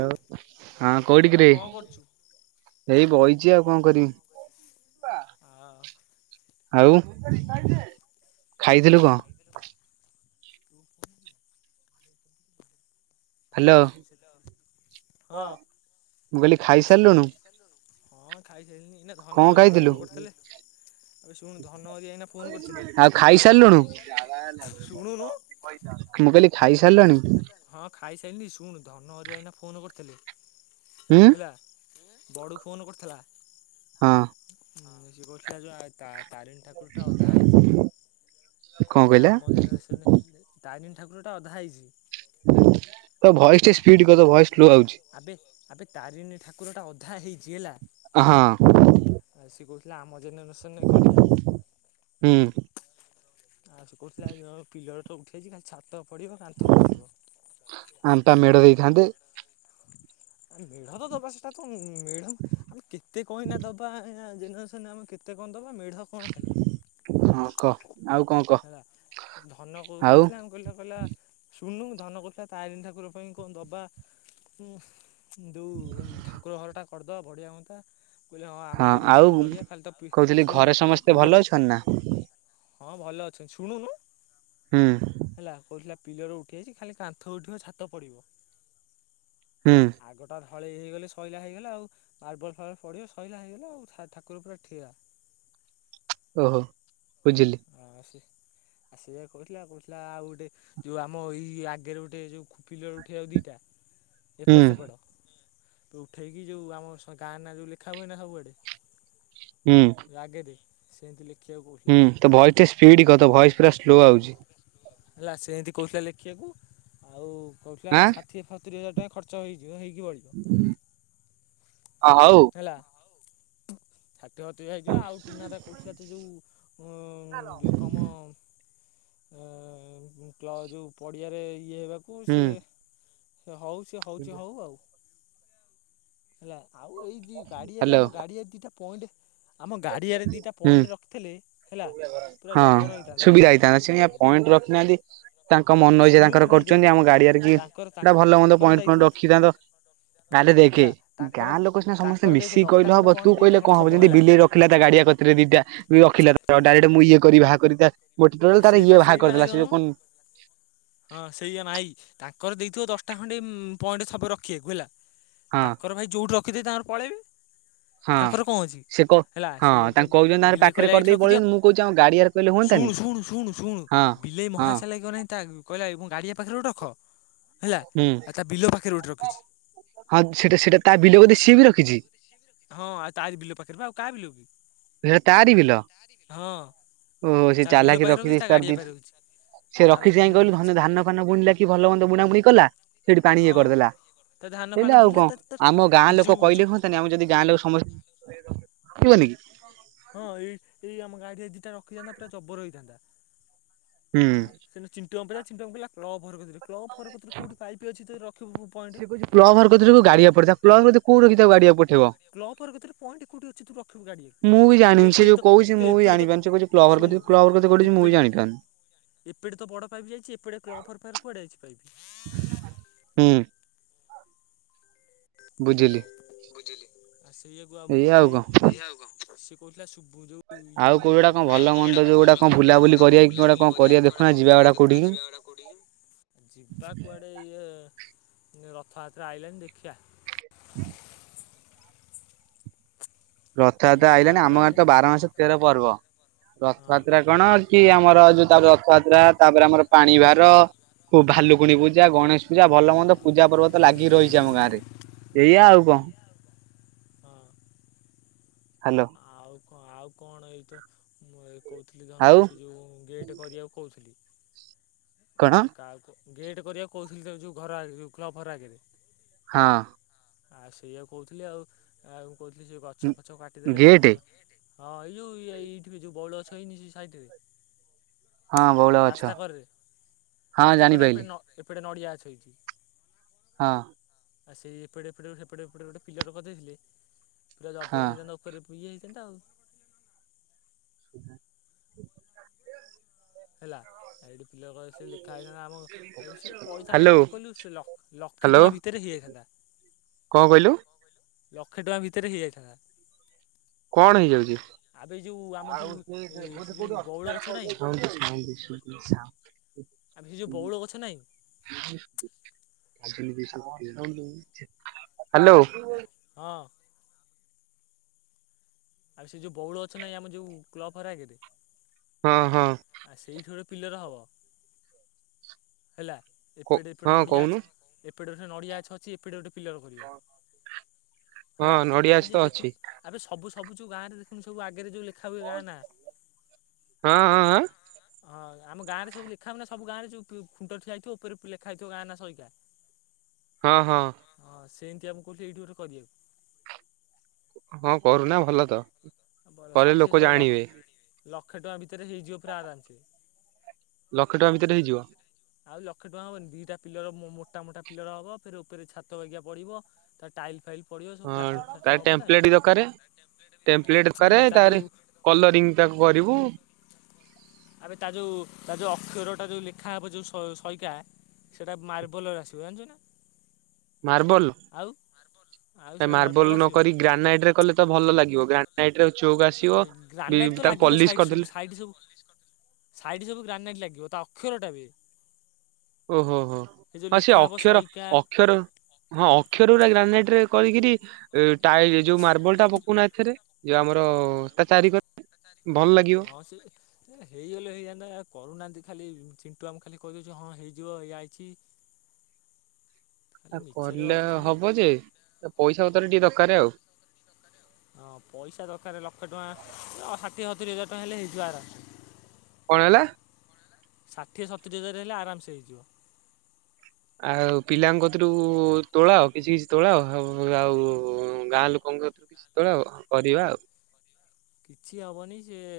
ଲ ହଁ ଆଉ କୋଉଠିକରେ କଣ କରୁଛୁ? ଏଇ ବହିଚି ଆଉ କଣ କରିବି। ଆ ଆଉ ଖାଇଥିଲୁ କଣ? ହ୍ୟାଲୋ ମୁଁ ହଁ। ମୁଁ କହିଲି ଖାଇସାରିଲୁନୁ? ହଁ ଖାଇସାରିଲିଣି ଏନେ ଧନହେରିଆ ଖାଇଥିଲୁ? ଫୋନ୍ କରିଥିଲେ। ଆରେ ଶୁଣୁ ଧନ ହେରିଆ ଏନା ଫୋନ୍ କରିଥିଲେ ଆଉ ଖାଇସାରିଲୁଣି ଶୁଣୁନୁ। ମୁଁ କଲି ଖାଇସାରିଲଣି? ହଁ ଖାଇସାରିଲି ଶୁଣ ଧନ ହେରିଆ ଏନା ଫୋନ୍ କରିଥିଲେ ଉଁ ହେଲା ପୋଡୁ ଫୋନ କରିଥିଲା। ହଁ। ହଁ ସେ କହୁଥିଲା ଯୋଉ ଆଇ ତା ତାରିଣୀ ଠାକୁରଟା ଅଧା ହେଇଚି କଣ କହୁଥିଲା କହିଲା? ଆମ ଜେନେରେସନରେ। ତାରିଣୀ ଠାକୁରଟା ଅଧା ହେଇଚି। ତୋ ଭଏସ୍ ଟିକେ ସ୍ପିଡ କରିଦବୁ ଭଏସ୍। ଆବେ ଆବେ ତାରିଣୀ ଠାକୁର ଟା ଅଧା ହେଇଛି ହେଲା। ହଁ ସେ କହୁଥିଲା ଆମ ଜେନେରେସନରେ କରିବା। ହୁଁ ଆଉ ସେ କହୁଥିଲା ଯୋଉ ପିଲର ତ ଉଠି ଯାଇଛି ଖାଲି ଛାତ ପଡିବ କାନ୍ଥ ଉଠିବ। ଆମେ ପା ମେଢ ଦେଇଥାନ୍ତେ? ଆରେ ମେଢ ତ ଦବା ସେଟା ତ ମେଢ ଆମେ କେତେ କହିନା ଦବା ଆ ଜିନସ୍ ଆମେ କେତେ କଣ ଦବା ମେଢ଼ କଣ ଖାଲି? ହଁ କହ ଆଉ କଣ? କହ? ହେଲା ଧନ କହୁ ଆଉ କହୁଥିଲା କହିଲା କହିଲା ସୁନୁଣୁ ଧନ କରୁଥିଲା ତାରିଣୀ ଠାକୁର ପାଇଁ କଣ ଦବା? ଓହୋ ଯୋଉ ଠାକୁର ଘରଟା କରିଦେବା ବଢ଼ିଆ ହୁଅନ୍ତା। କହିଲେ ହଁ ଆମ ଜେନେରେସନ କରିବା ଖାଲି ପି କହୁଥିଲି ଘରେ ଶୁଣୁ ଖାଲି ତ ସମସ୍ତେ ଭଲ ପିଲର ଅଛନ୍ତି ନା? ହଁ ଭଲ ଅଛନ୍ତି ଶୁଣୁନୁ। ହୁଁ। ହେଲା କହୁଥିଲା ପିଲର ଉଠି ଯାଇଚି ଖାଲି କାନ୍ଥ ଉଠିବ ଛାତ ପଡିବ। ହେଲା ହୁଁ ଆଗ ହଁ ଢଳେଇ ହେଇଗଲେ ସଇଲା ହୋଇଗଲା ଆଉ ମାର୍ବଲ ଫାର୍ବଲ ପଡ଼ିବ ସଇଲା ହେଇଗଲା ଆଉ ଠା ଠାକୁର ପୁରା ଠିଆ। ଓହୋ ବୁଝିଲି। ଅ ସେ ସେଇଆ କହୁଥିଲା କହୁଥିଲା ଆଉ ଗୋଟେ ଯୋଉ ଆମ ଏଇ ଆଗରେ ଗୋଟେ ଯୋଉ ପିଲର ଉଠିବାକୁ ଦିଟା।। ହୁଁ ଏପଟ ସେପଟ ଉଠେଇକି ଯେଉଁ ଆମ ଗାଁ ନା ଯେଉଁ ଲେଖା ହୁଏ ନା ସବୁଆଡେ ହୁଁ। ଆଗେ ଦେ ସେମିତି ଲେଖିବାକୁ କହୁଥିଲା। ହୁଁ ତୋ ଭଏସଟେ ସ୍ପିଡ୍ କର ଭଏସ୍ ପୁରା ସ୍ଲୋ ଆଉଚି। ହେଲା ସେମିତି କହୁଥିଲା ଲେଖିବାକୁ ଆଉ କହୁଥିଲା ଆଁ ଛାତ୍ ଇଏ ସତୁରି ହଜାର ଟଙ୍କା ଖର୍ଚ୍ଚ ହେଇଥିବ ହେଇକି ବଳିବ ହଁ ହଉ ହେଲା। ହାଟ ବାଟ କୁ ଯାଇଚୁ ନା ଆଉ ଟୁନା ଦାଦା କହୁଥିଲା ତୁ ଯୋଉ ଯେଉଁ କାମ ଅ କବ୍ଲ ପଡିଆ ଇଏ ବା କୁ ହୁଁ ସେ ହଉ ସେ ହଉଛି ହଉ ଆଉ ହେଲା ଆଉ ଏଇ ଦି ଗାଡିଆରେ ହ୍ୟାଲୋ ଆମ ଗାଡିଆରେ ଦିଟା ପଏଣ୍ଟ ଆମ ଗାଡିଆରେ ଦିଟା ହୁଁ ପଏଣ୍ଟ୍ ରଖିଥିଲେ ହେଲା ପୁରା ହଁ ଜବର ହେଇଥାନ୍ତା ସୁବିଧା ହେଇଥାନ୍ତା ସେ ସିନା ହେଲା ପଏଣ୍ଟ୍ ରଖିନାହାନ୍ତି ତାଙ୍କ ମନ ଇଚ୍ଛା ଶୁଣୁନୁ ତାଙ୍କର ହେଇ କରୁଚନ୍ତି ଦେଖେ ଆମ ଗାଡିଆରେ କି ତାଙ୍କର ଭଲ ମନ୍ଦ ତାଙ୍କର ପଏଣ୍ଟ୍ ଯାଇଥିବ ଫଏଣ୍ଟ୍ ରଖିଥାନ୍ତ ତାହେଲେ ଦେଖେ ହେଲା ତାଙ୍କର ଗାଁ ଲୋକ ସିନା ସମସ୍ତେ ତାଙ୍କର ଦେଖେ ମିଶିକି ଦଶଟା କହିଲେ ଖଣ୍ଡେ ହବ ତୁ ପଏଣ୍ଟ ଦେଇ କହିଲେ ତାଙ୍କର କଣ ହବ ଥବ ଯେମିତି ହେଲା ବିଲେଇ ରଖିଲା ତା ଗାଡିଆ କତିରେ ଦିଟା ରଖିଲା ଡାଇରେକ୍ଟେ ମୁଁ ଇଏ କରି ବାହାର କରି ତା ଗୋଟିକର ତାର ଇଏ ସେଇବା ବାହାର ସେଇବା କରିଦେଲା ସେ ଯଉ ହେଇଗଲୁଣୁ କଣ୍ ହଁ ସେଇ ଆମ ଆଇ ତାଙ୍କର ଦେଇଥିବ ଦଶଟା ଖଣ୍ଡେ ଉଁ- ପଏଣ୍ଟ୍ ସବୁ ରଖିବାକୁ ହେଲା ହଁ ତାଙ୍କର ଭାଇ ଯଉଠି ରଖିଦେବେ ତାଙ୍କର ପଳେଇବେ। ହଁ ତାଙ୍କର କଣ ଅଛି ସେ କ ହେଲା ହଁ ସେଇଆକୁ ତାଙ୍କୁ କହୁଛନ୍ତି ସେ ତାଙ୍କର ବିଲେଇ ପାଖରେ କହିଲା ଏଇଠି କରିଦେଇ ରଖିଦିଅ ପଳଉଛନ୍ତି ମୁଁ କହୁଛି ଆମ ଗାଡିଆରେ କହିଲେ ଶୁଣୁ ହୁଅନ୍ତାନି -ଶୁଣୁ -ଶୁଣୁ- ଶୁଣୁ ହଁ। ବିଲେଇ ହଁ ମହାଚାଲାକି ଅନାନି ତାକୁ କହିଲା ମୋ ଗାଡ଼ିଆ ପାଖରେ ଗୋଟେ ରଖ ହେଲା ହୁଁ ଆଉ ତା ବିଲ ପାଖେରେ ଗୋଟେ ରଖିଚି। ହଁ ସେଟା- ସେଟା ତା ବିଲ ବୋଧେ ସିଏ ବି ରଖିଚି। ହଁ ତାଆରି ବିଲ ପାଖେରେ ପା ଆଉ କା ବିଲ କି? ସେରା ତାରିି ବିଲ ହଁ ଓ ତା ସେ ବିଲ ଚାଲାକିରେ ପାଖରେ ରଖିଛି ତା ରଖିଦେଇଚି ଗାଡ଼ିଆ ତାର ଦି ପାଖରେ ରଖିଛି ଆଉ ସେ ତାର ରଖିଚି କାଇଁ କହିଲୁ ଧାନ -ଧାନ ଫାନ ବୁଣିଲା କି ଭଲ ମନ୍ଦ ବୁଣା ବୁଣି କଲା ସେଠି ପାଣି ଇଏ ହଁ କରିଦେଲା। ତା ଧାନ ଫାନ [unintelligible] ଆଉ ବୁଲିଲା କଣ ତା ତା ଆମ ଗାଁ ଲୋକ ଯୋଉ କହିଲେ ଯୋଉ ହଅନ୍ତାନି ଆମେ ଯଦି ଗାଁ ଲୋକ ସମସ୍ତେ ଆସିବ ନି କିି? ହଁ ଏଇ-ଏଇ ଆମ ଗାଡିଆରେ ଦି‌ ଟା ରଖିଥାନ୍ତା ପୁରା ଜବର ହେଇଥାନ୍ତା। ହୁଁ। ଆଁ - ସେଦିନ ଚିଣ୍ଟୁ ମାମୁଁ [unintelligible] ଚିଣ୍ଟୁ ମାମୁଁ କହିଲା କ୍ଲବ [unintelligible] କଉଠି ପାଇପି ଅଛି ଯେ ରଖିବୁ ପଏଣ୍ଟ ସେ କହୁଚି କ୍ଲବ ଘର କତିରୁ [unintelligible] ପଠେଇବ କ୍ଲବ ଘର କତିରେ ପଏଣ୍ଟ୍ କଉଠି ଅଛି ତୁ ରଖିବୁ ଗାଡିଏ ମୁଁ ବି ତୁ ଜାଣିନି ସେ ଯୋଉ ଏପଟେ କହୁଛି ତୁ ମୁଁ ବି ଏପଟେ ତ ଜାଣିପାରୁନି ସେ କହୁଛି କ୍ଲବ ଘର ଶୁଣୁ କତିରେ ଏ କ୍ଲବ ଘର କତିରେ କହୁଛି ମୁଁ ବି -ଏପିଡି ଜାଣିପାରୁନି। ଏପଟେ ତ ବଡ ପାଇପି ଯାଇଚି ଏପଟେ କ୍ଲବ୍ ଘର ପାଖେରେ କୁଆଡେ ଯାଇଚି ପାଇପି? ହୁଁ। ବୁଝିଲି। ଆଉ ସେଇଆକୁ ଆଉ ମୁଁ ଏଇ ଏଇଆ କହୁଥିଲି କଣ ସେ କହୁଥିଲା ଶୁବୁ ଯଉ ଆଉ କୋଉ ଗୋଟା କଣ ଭଲ ମନ୍ଦ ଯୋଉ ଗୋଟା କଣ ବୁଲାବୁଲି କରିବା କି ଗୋଟେ କଣ କରିବା ଦେଖୁନା ଯିବା ଗୋଟା କୋଉଠିକି। [unintelligible] ଯିବା କୁଆଡେ ଇଏ ରଥ ଆସି-ଆଇଲାଣି ଦେଖିବା। ରଥଯାତ୍ରା ଆଇଲାଣି ଆମ ଗାଁରେ ତ ବାର ମାସ ତେର ପର୍ବ ହଁ ରଥଯାତ୍ରା କଣ କି ଆମର ଯଉ ତାପରେ ରଥଯାତ୍ରା ତାପରେ ଆମର ପାଣି ଭାର, ପୁ-ଭାଲୁକୁୁଣି ପୁ ପୂଜା, ଗଣେଶ ପୂଜା ଭଲ ହଁ ମନ୍ଦ ପୂଜା ପର୍ବ ତ ଲାଗି ରହିଚି ଆମ ଗାଁରେ। ଏଇଆ ଆଉ କଣ ହଁ- ହଁ। ହାଲୋ। ଆଉ କ ଆଉ କଣ ଏଇ ତ ମୁଁ କହୁଥିଲି ଆଉ ଧନକୁ ସେ ଯଉ ଗେଟେ କରିବାକୁ କହୁଥିଲି। କଣ ଆଉ କାହାକୁ ଗେଟେ କରିବାକୁ କହୁଥିଲି ତତେ ଯଉ ଘର ଆଗ ଯଉ କ୍ଲବ ଘର ଆଗେରେ। ହଁ। ଆଉ ସେଇଆକୁ କହୁଥିଲି ଆଉ -ଆଉ କହୁଥିଲି ସେ ଗଛ ଫଛ କାଟିଦେଲେ ପୁରା ଗେଟ୍ ହଁ ଏଇ ଯଉ ଇଏ ଏଇଠି କି ଯଉ ବଉଳ ଗଛ ହେଇନି ସେ ସାଇଟି ରେ ହଁ ବଉଳ ଗଛ। କରରେ ହଁ ରାସ୍ତା କରେ ଏପଟେ ଜାଣିପାଇଲି ନ-ଏପଟେ ନଡିଆ ଗଛ ହେଇଚି। ହଁ। ଆଉ ସେଇ ଏପଟେ ଏପଟେ ସେପଟେ ହେପଟେ ଗୋଟେ ପିଲର କରିଦେଇଥିଲେ ପୁରା ହଁ ଜବର ହେଇଥାନ୍ତା। ଉପରେ ପଇଯାଇଥାନ୍ତା ଆଉ। ଉଁ ହୁଁ। ହେଲା, ଆ ଏଇଠି ପିଲର କ ସେ ଲେଖା ହେଇଥାନ୍ତା, ଆମ ସେ ପଡିଥାନ୍ତା ହାଲୋ କେତେ କହିଲୁ ସେ ଲ ଲକ୍ଷେ ହାଲୋ ଟଙ୍କା ଭିତରେ ହେଇଯାଇଥାନ୍ତା। କଣ କହିଲୁ? ଲକ୍ଷେ ଟଙ୍କା ଭିତରେ ହେଇଯାଇଥାନ୍ତା। ଆବେ କଣ ଯୋଉ ଆମ ଯୋଉ ସେ ଯୋଉ ହେଇଯାଉଚି? ବଉଳ ଗଛ ନାହିଁ ଆଉଠ [unintelligible] ଆବେ, ସେ ଯଉ ବଉଳ ଗଛ ନାଇଁ ହାଲୋ। ହଁ। ଆବେ ସେ ଯଉ ବଉଳ ଗଛ ନାଇ, ଆମ ଯଉ କ୍ଲବ ଘର ଆଗରେ ହଁ ହଁ। ଆ ସେଇଠି ଗୋଟେ ପିଲର ହବ, ହେଲା। କ ଏପେଟ ଏପଟେ ହଁ ନଡ଼ିଆ କହୁନୁ ଗଛ ଏପଟେ ନଡ଼ିଆ ଗଛ ଅଛ ସେ ଏପଟ ଗୋଟେ ପିଲର କରିବ, ହଁ ହେଲା ନଡିଆ ଆବେ ଅଛି ତ ସେ ଦେଖିବୁ ଅଛି ଆବେ ସବୁ ସବୁ ଯଉ ଗାଁରେ ଦେଖୁନୁ, ସବୁ ଆଗରେ ଯଉ ଲେଖା ହୁଏ ଗାଁ ନା ହଁ ହଁଁ, ଆଁ ହଁ, ଆମ ଗାଁରେ ସବୁ ଲେଖା ହବନା ସବୁ ଗାଁ ରେ ଯଉ ଖୁଣ୍ଟ ଠିଆହେଇଥିବ, ଉପରେ ଉପ ଲେଖା ହେଇଥିବ ଗାଁ ନା ସହିତା [inaudible] ହଁ ହଁ। ହଁ ସେଁତିଆ, ମୁ କହୁଥିଲି ଏଇଠି ଗୋଟେ କରିବାକୁ। ହଁ କରୁନା ଭଲ ତ କରେ ଷାଠିଏ ଲୋକ ଶହେ ଲକ୍ଷ ଜାଣିବେ। ଲକ୍ଷେ ଟଙ୍କା ଭିତରେ ହେଇଯିବ ପୁରା ଆରାମସେ। ଲକ୍ଷ ଟଙ୍କା ଭିତରେ ହେଇଯିବ। ଆଉ ଲକ୍ଷେ ଟଙ୍କା ହବନି ଦିଟା ପିଲର ମୋଟା ମୋଟା ପିଲର ହବ ଫେରେ ଉପରେ ଛାତ ବଗିଆ ପଡିବ। ତା ଟାଇଲି ଫାଇଲି ହଁ ତା ଟେମ୍ପ୍ଲଟେ ଦରକାରେ। ଟେମ୍ପ୍ଲେଟ ହୁଁ କରେ ତା ଯୋଉ ତାର କଲରିଂ ତାକୁ କରିବୁ। ଆବେ ତା ଯୋଉ ତା ଯୋଉ ଅକ୍ଷର ଟା ଯୋଉ ଲେଖା ହବ ଯୋଉ ସ ସଇକା। ସେଟା ମାର୍ବଲ ର ଆସିବ ଜାଣିଛୁ ନା। ମାର୍ବଲ ଆଉ ଆଉ ସେଇଟା ମାର୍ବଲର ମାର୍ବଲ ଆସିବନି। ନକରିକି ଗ୍ରାନାଇଟ ରେ କଲେ ତ ଭଲ ଲାଗିବ ଗ୍ରା ନାଇଟ ରେ ଅଛୁ। ଗା ଗ୍ରାନାଇଟ୍ ତ ଲାଗିବ ସାଇଟ ସବୁ କରିଦେଲେ ସାଇଟ୍ ସବୁ ସାଇଡ ସବୁ ଗ୍ରାନେଟ୍ ଲାଗିବ ତା ଅକ୍ଷରଟା ବି ଓହୋ ହୋ ଯୋଉ ହ ସେ ଲେଖା ହବ ଅକ୍ଷର ସଇକା ଅକ୍ଷର ହଁ ଅକ୍ଷର ଉରା ଗ୍ରାନାଇଟ ରେ କରିକିରି ଟାଇ ଯୋଉ ମାର୍ବଲ ଟା ପକଉନା ଏଥିରେ। ଯୋଉ ଆମର ତା ଚାରି କ [unintelligible] ହଁ ସେ ଏ ହେଇଗଲେ ହେଇଥାନ୍ତା କରୁନାହାନ୍ତି ଖାଲି ଚିଣ୍ଟୁ ଆମକୁ ଖାଲି କହିଦଉଛୁ ହଁ ହେଇଯିବ ଇଆ ଅଛି। [inaudible] ଆ କଲେ ହବ ଯେ ପଇସା ବତରେ ଟିକେ ଦକାରେ ଆଉ। ହଁ ପଇସା ଦରକାର ଲକ୍ଷେ ଟଙ୍କା ଆଉ ଷାଠିଏ ସତୁରି ହଜାର ଟଙ୍କା ହେଲେ ହେଇଯିବ ଆରାମସ୍। କଣ ହେଲା? ଷାଠିଏ ସତୁରି ହଜାର ହେଲେ ଆରାମସ୍ ହେଇଯିବ। ଆଉ ପିଲାଙ୍କକତୁରୁ ତୋଳଆ କିଛି କିଛି ତୋଳ ଆ ଆଉ ଆଉ ଗାଁ ଲୋକଙ୍କ କତୁରୁ ତୋଳ କରିବା ଆଉ। କିଛି ହବନି ସିଏ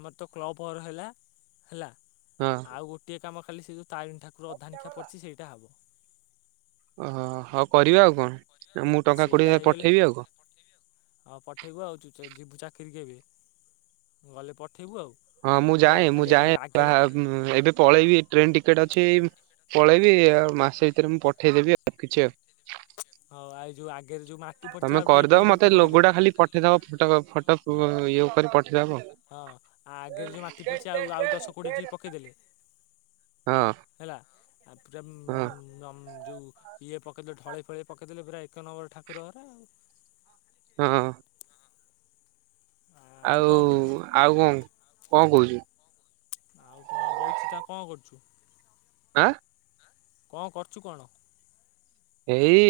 ଆମର ତ କ୍ଲବ ଘର ହେଲା ହେଲା। ହୁଁ। ଆଉ ଗୋଟିଏ କାମ ଖାଲି ସେ ଯେଉଁ ତରିଣୀ ଠାକୁର ଅଧାନିକା ପଡ଼ିଛି ସେଇଟା ହଵ। ଓହୋ ହଉ କରିବା ଆଉ କଣ ମୁଁ ଟଙ୍କା କୋଡ଼ିଏ ହଜାର ପଠେଇବି ଆଉ କଣ। ହଁ ପଠେଇବୁ ଆଉ ଚୁଯା ଯିବୁ ଚାକିରୀ କେବେ ଗଲେ ପଠେଇବୁ ଆଉ। ହଁ ମୁଁ ହେଲା ଯାଏ ମୁଁ ଖାଲି ଯାଏ ବା ଆଗରେ ଏବେ। ପଳେଇବି ଟ୍ରେନ ଟିକେଟ୍ ଅଛି ପଳେଇବି ଆଉ ମାସେ ଭିତରେ ମୁଁ ପଠେଇଦେବି ଆଉ କିଛି ଆଉ। ହଉ ଆଇ ଯୋଉ ଆଗରେ ଯୋଉ ମା ତମେ କରିଦବ ମତେ ଲଗୋଟା ଖାଲି ପଠେଇଦବ ଫଟ ଫଟ ଇଏ କରି ପଠେଇଦବ। ହଁ ଆଗରେ ଯୋଉ ମାଟି ପଡ଼ିଛି ଆଉ ଆଉ ଦଶ କୋଡ଼ିଏ ଟ୍ରୀପ୍ ପକେଇଦେଲେ ହଁ ହେଲା ଆପୁରାମ୍ ହଁ ନମ୍ ଯୋଉ ଇଏ ପକେଇଦେଲେ ଢଳେଇ ଫଳେଇ ପକେଇଦେଲୁ ପୁରା ଏକ ନମ୍ବର ଠାକୁର ଘରେ ଆଉ। ହଁ। ଆଉ କଣ କହୁଛୁ ଆଉ କ କଣ କହୁଛୁ? ଆଉ କଣ ବଇଚୁତ ଆଉ କଣ କରୁଛୁ? ଆଁ। କଣ କରୁଛୁ କଣ? ଏଇ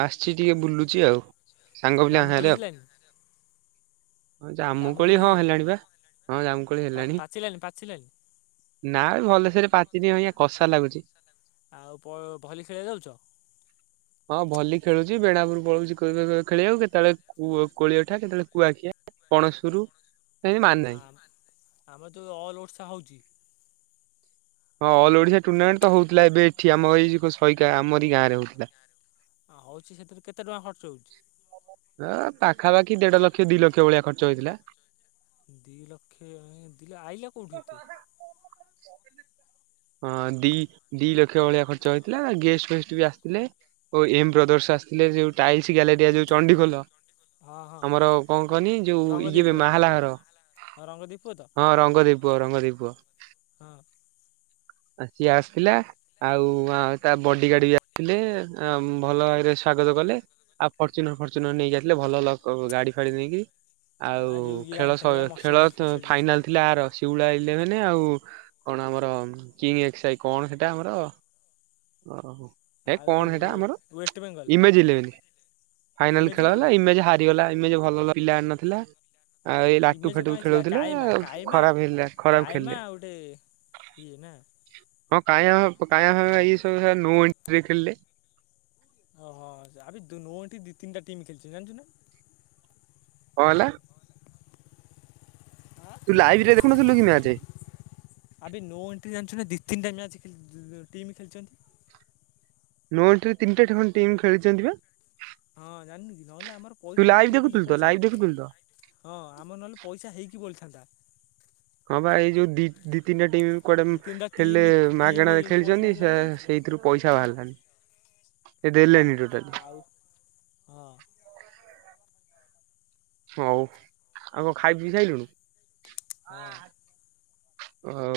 ଆସିଛି ଟିକେ ବୁଲୁଚି ଆଉ। ସାଙ୍ଗ ଆ ପିଲାଙ୍କ ଜାମୁକୋଳି ହେଲଣି। ହଁ ଜାମୁକୋଳି ହଁ ହେଲାଣି ପା ହଁ ଜାମୁକୋଳି ହେଲାଣି। ପାଚିଲାଣି ପାଚିଲାଣି ନା ଭଲସରେ ପାଚନି ଅବିକା କଷା ଲାଗୁଛି। ଆଉ ପ-ଭଲି ଖେଳିବା ଯାଉଛ? ହଁ ଭଲି ଖେଳୁଛି ବେଣାବୁରୁ ପଳଉଛି ଖେଳିବାକୁ କେତେବେଳେ କ କୋଳିଅଠା କେତେବେଳେ କୁଆଖିଆ। କଣେସପୁର। ଆ ଆମର ତ ଅଲ ଓଡଶା ହଉଛି। ହଁ ଅଲ୍ ଓଡ଼ିଶା ଟୁର୍ଣ୍ଣାମେଣ୍ଟ ତ ହଉଥିଲା ଏବେ ଏଠି ଆର ଏଇ ସଇକା ଆମର ଏଇ ଗାଁରେ ହଉଥିଲା। ହଁ ହଉଚି ସେଥିରେ କେତେ ଟଙ୍କା ଖର୍ଚ୍ଚ ହଉଚି? ଆଁ ପାଖାପାଖି ଦେଢ ଲକ୍ଷ ଦିଇ ଲକ୍ଷ ଭଳିଆ ଖର୍ଚ୍ଚ ହେଇଥିଲା। ଦି ଲକ୍ଷେ ଏତେ ଆଇଲା କୋଉଠୁ ଏତେ। ହଁ ଦି ଦି ଲକ୍ଷ୍ୟ ଭଳିଆ ଖର୍ଚ୍ଚ ହେଇଥିଲା ଗେଷ୍ଟ ଫେଷ୍ଟ ବି ଆସିଥିଲେ। ଓଇ ଏମ ବ୍ରଦର୍ସ ଆସିଥିଲେ ଯୋଉ ଟାଇଲସ ଗ୍ୟାଲୋରରିଆ ଯୋଉ ଚଣ୍ଡିଖୋଲ ହଁ ହଁ ଆମର କଣ କହନି ଯୋଉ ଇଏବେ ମାହାଲା ଘର। ହଁ ରଙ୍ଗ ଦେଇ ପୁଅ ତ? ହଁ ରଙ୍ଗଦେଇ ପୁ ପୁଅ ରଙ୍ଗ ଦେଇ ପୁଅ। ହଁ। ଆ ସିଏ ଆସିଥିଲା। ଆଉ ଆ ତା ବଡିଗାର୍ଡ ବି ଆସିଥିଲେ ଭଲ ଭାବରେ ସ୍ଵାଗତ କଲେ। ଆଉ ଫର୍ଚୁନର ଫର୍ଚୁନର ନେଇକି ଆଇଥିଲେ ଭଲ ଲକ ଗାଡି ଫାଡି ନେଇକି। ଆ ଆଉ ଯୋଉ ଇଏ ଖେଳ ଆଣିଥିଲେ ଶ୍ ବା ଖେଳ ମର୍ସଡିଜ ଫର୍ସଡିଜ ଫାଇନାଲ ଥିଲା ଆର ଶିଉଳା ଇଲେଭେନ ଆଉ କଣ ଆମର କିଙ୍ଗ ଏକ୍ସସାଇ କଣ ସେଇଟା ଆମର ଅ ହଉ ହେ ଆଉ କଣ ଯୋଉ ହେଟା ଆମର ୱେଷ୍ଟବେଙ୍ଗଲ ଇମେଜଇଲେଭ୍ରୀ ଫାଇନାଲ ଇମେଜ ଖେଳ ନୁହେଁ ହେଲା ଇମେଜ୍ ହା କଟିଗଲା ଏମେଜ୍ ଭଲ ଭଲ ପିଲା ଆଣି ନଥିଲା। ଆଉ ଏଇ ଲାଟୁ ଇମେଜ କଣ ଫାଟୁ ବି ହେଇଥିଲା ଖେଳୋଉଥିଲେ କାଇମା କାଇମା ଖରାପ ହେଲା ଖରାପ ଖେଳିଲେ। କିଏ ନାଁ? ହଁ କାଇଆଁ କାଇଆଁ ଭାମା ଏ ସବୁ ନୋ ଏଣ୍ଟ୍ରିରେ ଖେଳିଲେ। ଓହୋ ଆବେ ନୋ ଏଣ୍ଟ୍ରିରେ ଦି ତିନିଟା ଟିମ୍ ଖେଳିଚନ୍ ଜାଣିଚ ନାଁ। କଣ ହେଲା? ତୁ ଲାଇଭରେ ଦେଖୁନଥିଲୁ କି ମ୍ୟାଚ୍। ଆବେ ନୋ ଏଣ୍ଟ୍ରି ଜାଣିଚୁ ନା ଦି ତିନିଟା ମ୍ୟାଚ୍ ଖେଳି ଟିମ୍ ଖେଳିଛନ୍ତି। ନୋଓ ଏଣ୍ଟ୍ରିରେ ତିନିଟା ଏଠି ଖଣ୍ଡେ ଟିମ୍ ଖେଳିଛନ୍ତି ପା। ହଁ ଜାଣିନୁ କି ନହେଲେ ଆମର ପଇସା ଯୋଉ ଲାଇଭ୍ ଟୁପୁଲି ଦେଖୁଥିଲୁ ତ ପଇସା। ଲାଇଭ୍ ଦେଖୁଥିଲୁ ତ? ହଁ ଆମର ନହେଲେ ପଇସା ହେଇକି ବଳିଥାନ୍ତା। ହଁ ପା ଏଇ ଯୋଉ ଦି ଦି ତିନିଟା ଟିମ୍ କୁଆଡେ ଦୁଇ ତିନିଟା ଖେଳିଲେ ଟିମ୍ ଟିମ୍ ମାଗଣାରେ ପଇସା ଖେଳିଛନ୍ତି ସେ ହେଲାନି ସେଇ ହେଥିରୁ ପଇସା ବାହାରିଲାନି। ସେ ହେଲା ଦେଲେନି ଟୋଟାଲି ଆଉ ହଁ। ହଉ ଆଉ କଣ ଖାଇ ପିଇ ସାଇଲୁଣୁ? ହଁ। ଓହୋ।